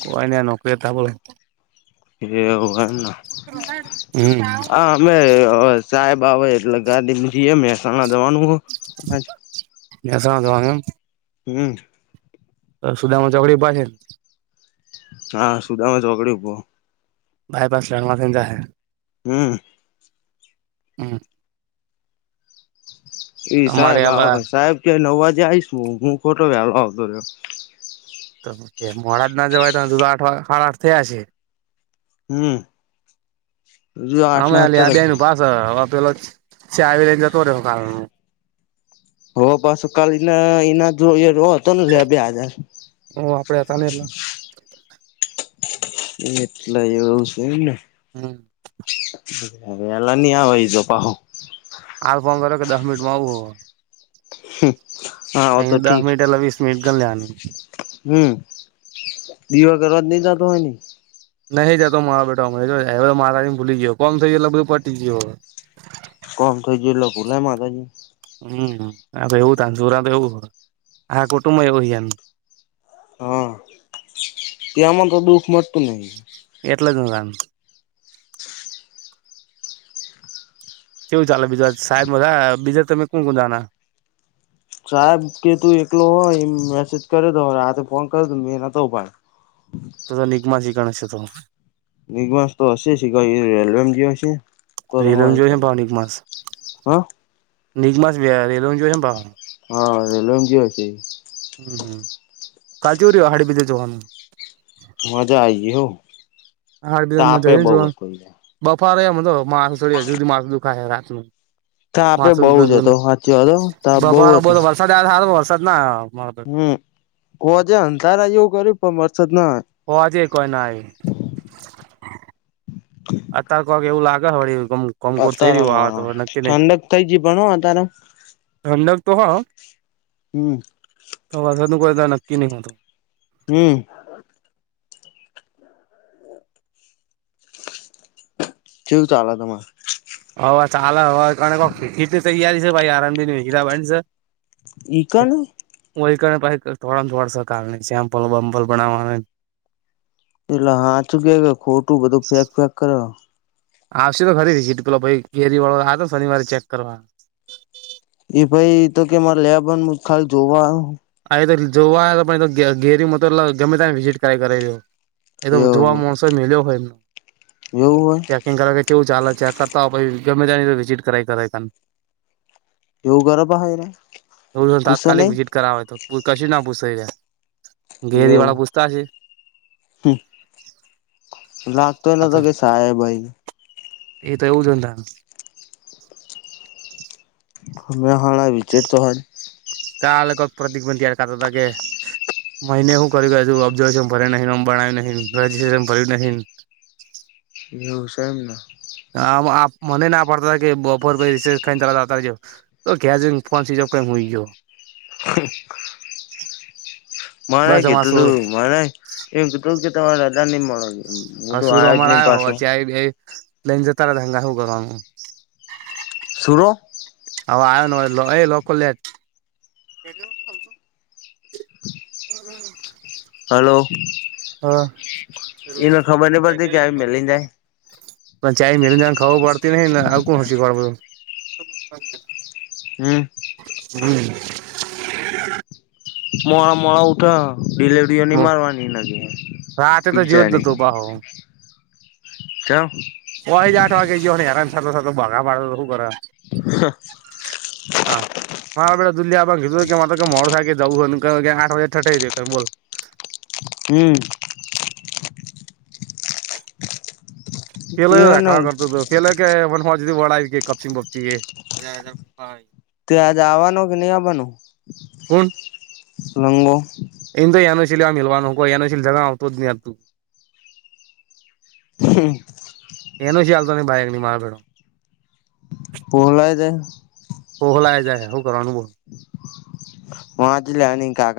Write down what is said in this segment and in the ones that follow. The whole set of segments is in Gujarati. કઈ ના નોકરીએ ત બોલે એવ ના હમ હ અમે સાહેબ આવે એટલેગાજીી મહેસાણા દવાનું હો મહેસાણા જોવાનું એમ. હમ્મ. સુધા મા છોકડી પાસે હા સુદામાં ચોકડી ઉભું. બાયપાસ લણવાથી જાયે. હમ્મ. હમ્મ. એ અમારે સાહેબ આવા સાહેબ ક્યાં નવ વાજે આઈશ હું ખોટો વ્યાલો આવતો રહ્યો. એ મોડા જ ના જવાય ત જુદો આઠ આ આઠ થયા હ છે. હમ્મ જો આઠ ના અંદર હ આપેલા ચાવી લઈ જતો રેવાનું. હો પાછું કાલ એના એના જો હતો ને લે બે હજાર હ આપડે હતા ને એટલા. એટલે એવું છે એમ ને. હમ્મ. વેલા ની આવેઈ જો પહો. આાલ ફોન કર્યો કે દસ મિનિટ માં આવવું. હમ્મ. અ દસ મિનિટ ની વિશ મિનિટ કર નાખે. હમ્મ દીવા કરવા જ નઈ જતો હોયની. નહી જાતો મારા બેટામે મહારાજીની ભૂલી ગયો કોમ સ લગભ પટી ગયો. કોમ થઈ જે ભૂલાય માતાજી. હમ્મ એવું ત સુરા તો એવું હો આ કુટુંબ એવું હો. હા ત્યાંમાં તો દુઃખ મળતું નહ. એટલે જું લ કેવું ચાલે બીજા સાહેબ મા બીજા તમે કોણ કોણ જાના. સાહેબ કે તું એકલો હોય એ મેસેજ કરે દ રાતે ફોન કર દો મેં નતો ભાઈ. ત તો નિગમા શ ગણ છે હતો. મગમાંસ તો હશે ક એલ્બમ જે હશે. તો તો રેલવેમ હોય જોઈ છે કઈ પાાવ નિક માસ હા નિક માસ બે રેલવેમ જોઈ છે પાાવ. હા રેલવે મજી છે. હમ્મ હમ્મ કાલચ ઉરી હાડી બીજે જવાનું. મજા આ હો. હાડ બી મમાં તાપે જઈ ને બઉ જો હતો બફારને તો માસું છડી હ સુી માસું દુખાય રાત ન. તા આપે બઉુ જ હતો સાચ્યો હતો તા બહુ હતો. આજ ના દાળો સારો વરસાદ ન આયો. હમ્મ કોજે અંધારા એવું કર્યું પણ વરસાદ ના આયો. હાજ કોઈ ના એ. અતાર કક એવું લાગે વળી ગમ અતારમાં ઠંડક થઇ જ પણ હો અતાર ઠંડક તો હ હમ તો વરસાદ નું કોઈ નક્કી નહી હોતું. હમ્મ. કેવું ચાાલ તમારે? હ ચાલે હવેક હીટ તૈયારી છે ભાઈ આરામબી હીરા બની છે. ઈ કનું. વછ થોડા થોડા સરકાર ચેમ્પલ બમપલ બનાવા. એટલે હાચ ગ ખોટું બધું ફેંક ફેંક કરે. આવશે ને ખરીીટ પેલો ભાઈ ઘેરી વાળો આ તો શનિવારે ચેક કરવા એ ભાઈ તો કે મારે લે ખા જોવા અ તો જોવા તો પણ ઘેરમાં તો ગમે તને વિઝિટ કરાય કરેું એ તો જોવા એવું માણસોય મેલ્યો હોય એવું હોય એમ્યા એ કર કેવું ચાલે છે આ કરતા હો ગમે તની વિઝટ કરાઈ કર એવું કરે પાહે પૂછે તાત્કાલિક નહી વિઝિટ કરાવવા તો પ કશ ના પૂછાય છે ઘેરી વાળ પૂછતા અશે હ લાગતોય ન તો કે સાહે ભાઈ એ તો એવું હોય અમે હાણા આ વિકેટ તો હાલ કાલ ક પ્રતીિક બંતીયાર કાતદાગે મિને હું કરું ઓબ્ન ભરે નંણ્યું નન ભર્યું નહી હ હ છે એમ ના હ મને ના પડતા કે બપોર પ ર ત આવતા તો ગેીજો ક હોય ગયો ઓ માને બસ અમાર જતોું સુર તું માને એું હ શ સુર અમારે આવ હો તં લઈન જ તારા ધંગા હો ગ શરૂ હવે આવ ન એ લોકો લે એ હલો એને ખબરની પડતી આયિ મેલી ને જાય પણ ચાય મલ જાને ખા પડતી નને ને આવું કોણ હ શીખ [unintelligible] હમ હમ મોડા મોડા ઉઠા ડીલેવડીઓ ની મારવાની નગ હાતે તો જી્યો જતો ભ હ કે ઓય જ આઠ વાગે જયો હેરાન થતો થતો ભાગા માડ તો શું કર હા મારાે દિલ્હી આપણ કીધું કે મારે મોડ થાય કે જવું હો કે આઠ વાગે ઠાઈઈ બોલ હમ એ ને પેલાખાવા કરતો તો પેલા કે મ હ વળ આવી કપચિંગ બપચી તે આજ આવવાનું કે નહી આવવાનું હૂણ લમબો એ તો એયાનો શિલ મવાનું હોયાનોીલ જ આવતો જ નહીતું હમ એનો છે ચાલતા નની ભાઈગની મારેડો પોહલાય દે ઓહ હોલા જાય હું કરવાનું બો વાજલાની કા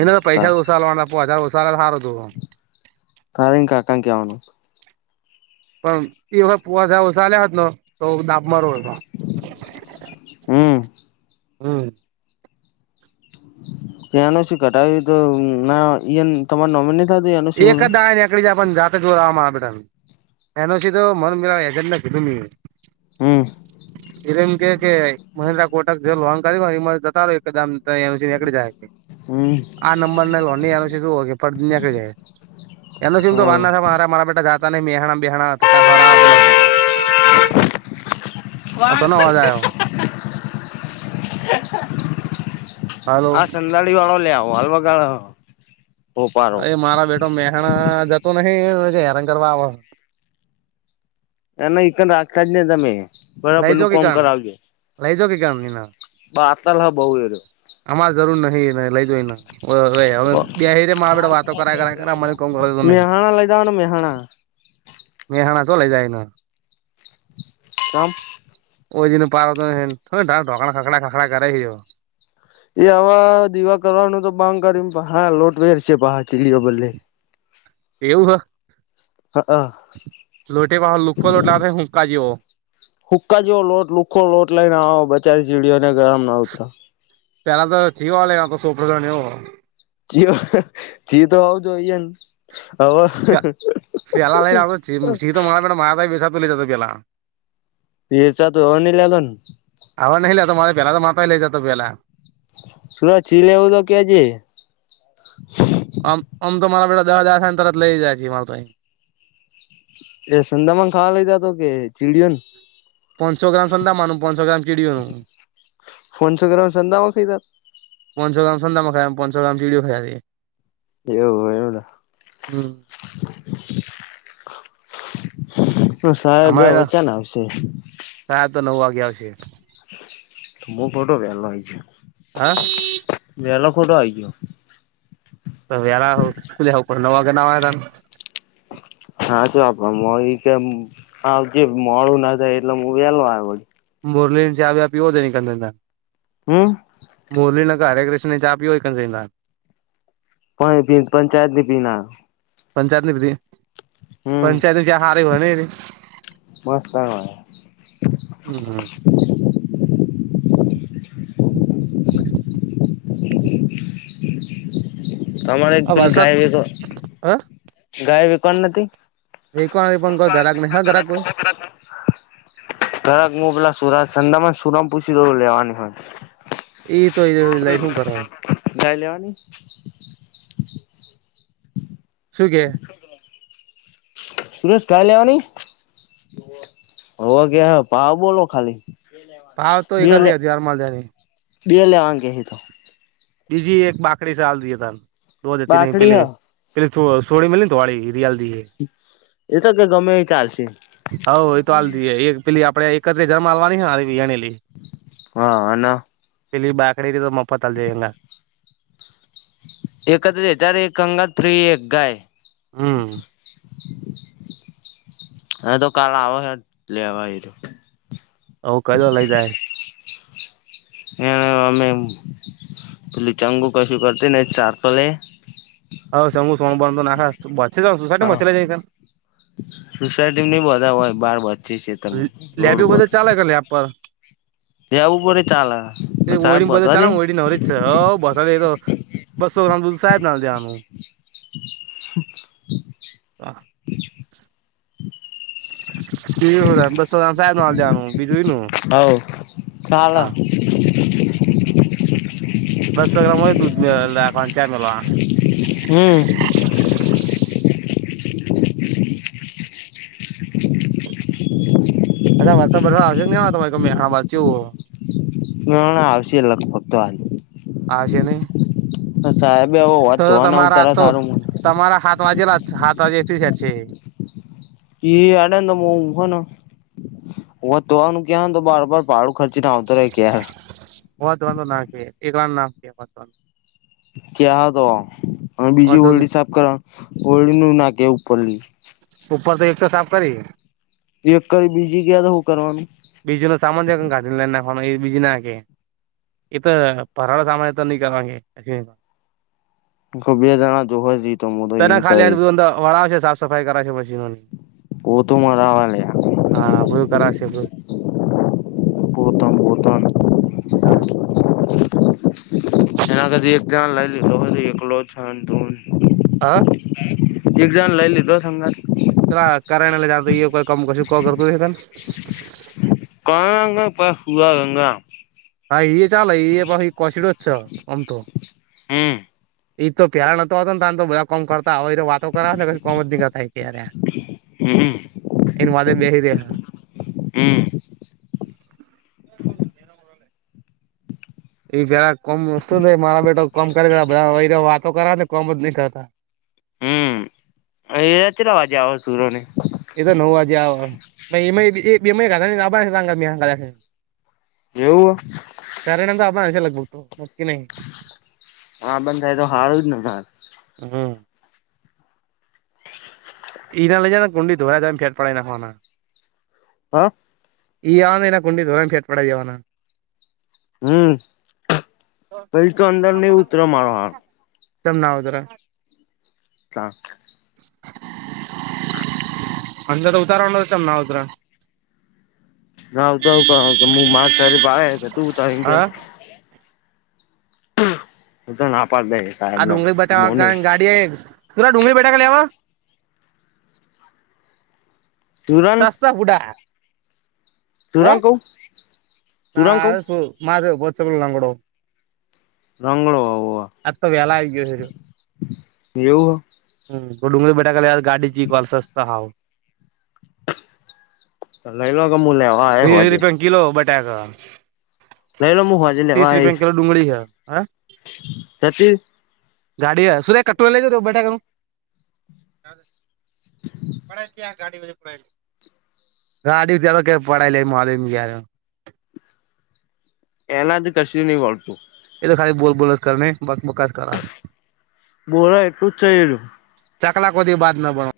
એને તો પૈસા [unintelligible] દોસાાલ વા પો હજાર ઓોસા સારો જો સરેકા [unintelligible] આકાં કે આવવાનું [inaudible] પણ એ વખત પુવાસા ઓછા આવ્યા હોત તો ડાબમાં ર હમ હમ ત્યાનું શું કટાવ્યું [unintelligible] તો ના તમાર નોમીને એક દિવસ નીકળી જાય જોર મારાપેટ એન ઓછી તો મ હજ નથી કેી તું હમ એટલે એમ કે કે મહેન્દ્ર કોટક જે લોંગ કર્યું એ જતા રહો એકદમ ત નીકળી જાય હમ આ નંબર ન લોહી છે શું ફડ ને કડી જાય એના [unintelligible] શ તો વાર હવ ના મારા મારા બેા જતા નહી મેહણા બેહણા ધક્કા ખવરા પેલો [inaudible] આ વા સનો અવાજ આવ્યો [unintelligible] હાલો હ સંંદાડીવાળો લ્યાવો હોલ વગાડી અ મારા બેટો મેહણા જતો નહિ હેરાન કરવા આવ એના એકઇકન્ આખતા જ નને તમે બરાબર લઈજો નું કે કોમ કણ લઈજો કે કપ ની ના બાતાલ હ બઉુ એ્યો અમાર જરૂર નહિ એને લઈ જવો ઈને રહ્યો બ [unintelligible] મા બેડ વાતો [unintelligible] કર કર કર આને કોણ કર નહી મેહાણા લઈ જવાના મેહાણા મેહાણા શું લઈ જાયના કમ ઓઈ જને [unintelligible] પારઢકણ ખખડા ખખડા કરેજો એ આવા દીવા કરવાનું તો બધ કરી હા લોટવેર છેા ચીડીઓ બદલે એવું હ હા અ લોટે પા લુખ લોટલા હુંકા જેવો હુક્કા જેવો લોટ લુખો લોટ લઈને આવો બચારી ચીડીઓને ગરમ ના ઉતરા પેલા તો જીવો એ સોપસા જી તો હોવુ જોઈએ હવે [unintelligible] લા લઈ આવ શી તો મા મા બેસાા [unintelligible] લ જ પેલા [unintelligible] વેચાતો તોની હ નહિ લેવાલ આવવા નઈ લેતો મારે પેલા તો માતા લઈ જતો પેલા સુરતચી લેવું તો કે જે આમ આમ તો મારા બેેા [unintelligible] દહ હજાર થ ને તરત લઈ જાય છીએ માર તો એ સંંદમાન ખાવા લઇ જતો કે ચીડીયો ને પંસો ગ્રામ સંતા માનું પંસો ગ્રામ ચીડીઓનું ફોનસો [unintelligible] કર્રઉ સંધા વાખતા [unintelligible] પંસો ગ્રામ સંડામા ખાય આમ પંસો ગ્રામ ચીડઓ ખાય જતી એવું એવડા હમ [inaudible] હા સાહેબે વચન આપશે તા નવ વાગે આવશે હું ખોટો વહલો આવી ગયો હા વહલો ખોટો આવી ગયો તો [unintelligible] વ ખુલ્યા ઉપર ન વાગે નવા તને [inaudible] હાચો આપ મળી કે જે મોળુ ના થાય એટલે હું વેલો આવે વડી મુરલીને ચા વ્યા પીવો છો [unintelligible] હમ મોરલી નગ હરે કૃષ્ણની ચા પીયો ક શઈ પા પંચાયત ની પીના પંચાયતની વિધી હમ પંચાયત ન્યાં સારી હોને મસ્ત આવ્યો હમ હમ તમામારે એકલી વરસાદ ગાય બેર હ ગાાય બેકર એક પણ નથીથી કોઈ ગરાક નહી હ ગરાક કોઈ [unintelligible] કરાક હું પેલા સુરાત ચંદામાં સુરમ પૂછી લેવાની હોય એ તોઈ ચા લેવાની શું કેે સુરેશ ચા લેવાની હોવ કે હે ભાવ બોલો ખાલી ભાવ તો બે એકત્રીસ હજાર માલજાની બે લેવા કે હે તો બીજી એક બાકડી સાલ દ ત ધો દેતી નહી બાકડી પેલે હ પેલી સોડી મી ને તો વાડી રિયાલ એતો કે ગમે ચાલશે હવ એ તો હાલ દઈએ એક પેલી આપણે એકત્ર જન્મા આવવાનીરી હા અને પેલી બાકડી તો મફત ચલ જઈા એકત્ર ત્યારે એક કંગાત ફ્રી એક ગાય હમ હ તો કાલ આવો છે લેવા જ્યો ઓ કઈ ઓ લઈ જાય એ અમે પેલું ચંગુ કશું કરતી ને ચારકો લે હ સંગું સંગ બંધ નાખછી સુસટી મછી લ જ સુસાયટી નહી બધા હોય બાર ભચી છેેતરમાં રોડ ઉપર લ્યા પર એવું બરે ચાલે તો સાહેબ બવા દે અચ્છા બ દે તો બસો ગ્રામ દુધ સાહેબના આવ દેવાનુ અચ્છા કે હું ત બસોરામ સાહેબ ના જવાનું બીજું નું હ ચાલ દસો ગ્રામ હોય દૂધ મે પા ચાર મ હા અચ્છ વરસાદ બરસા દઆવશે ન તમેમે હાત કેવું હો ના આવશ એ લ ફક્તવા આવશે નહી સાહેબ આવ વાત તો તોને હું તમારા તાર આ તો સારું મ તમારા હાથ વાજેલા જ હાથ વાજે એકટલી શટ છે પ આડે મોઘો હ તો આનું ક્યાો બાર બાર પાડ ખર્ચી ના આવતો રહે કેયાર હોતો નાક એગ નાકીત ક્યા તો અને બીજી વાંધો હોળડી સાફ કરવા હોડીનુંું નાખ ઉપરલી ઉપર તો એક તો સાફ કરી એક કરી બીજી કે તો હું કરવાનું બીજું ન સામાન જે ઘાઢ લ ના એ બીજી નાે એ તો પરાળ સાંમાન ન કરવાગે અ હ બે જણા જોવા જએ તો તો તને એમ કહે ખાલી બધું વળાવશે સાફ સફાઈ કરાવશે મશીનોની પોતું મરાવા લયા હા હ બધું કરાશે બ. બોતા બોતા ન. હા. એના કધી એક જણ લાગ લ તો એકલો છ દ. હ. એક જણ લઈ લીધો અંગત ચ કરેને લે જ કોઈ કામ કશું કો કરતું ત ક પા સુવા ગંગ. હા ચાલ પ કછડ છો એમ તો. હમ્મ. એઈ તો પ્યાર નોતો ને આમ તો બધા કોમ કરતા હોય એ તો વાતો કરાવ ને કોમ જ દીક થાય કે હમ એન વાદે બેહી રહ. હમ્મ. એ એ જરા કોમ વસ્તુ ન મારા બેટા કમ કરી દે બધા વાતો કરા ને કમ જ નહી કરતા. હમ્મ એ રવાજે આવ સુૂરો ને? એ તો નવ આવજે આવે. [inaudible] એવું કારણ તો આપ હચ લગભગતો નક્કી નહી આા બંધ થાય તો હારું જ નાર. હમ્મ. એના લજાને કું દધરા દમ ફડ પડાય નાખવાના. હા. આવવાનના કુંડી દોય્ રામ સેટ પડે દેવાના. હમ્મ પઈ તો અંદર નઈ ઉતરો મારો હાર. સમ ના ઉતરે. સાાર અજ તો ઉતારણ ચમ ઉરા. ના આવ તો ક હ મારે સારી પાળ તું તો કેમ. હા હ તો નાપાર બે. આ ડુંગળી બેઠાવા ગાડી તરા ડુંગળી બેા લેવા સુરન સસ્તા બુડા ભૂરા ને કેવ? ના માધ પોચકોલ નાંગડ રંગડોવો તો વેલા આવી ગયો છે એવું હમ ડુંગર બેઠાકા ગાડી ક કોલ સ્સ્થ હું. તો લઈ લો મું લ આવ. તીસ રૂપિયા કિલો બટાકા લઈ લો હું ત્રીસ રૂપ કલો ડુંગળી હ. હા. તથી. ગાડી હ સુધ્યા કટ લ જ બટાકાનું. પ ગાડી પ ગાડી કે પડા લ મળી મેરે એના જ કશી નહી વળતું. એ તો ખાલી બોલ બોલ જ કર બક બકત. બોરા એટું જ છેઇલું. ચકલા કોદીી બાજ ન બને.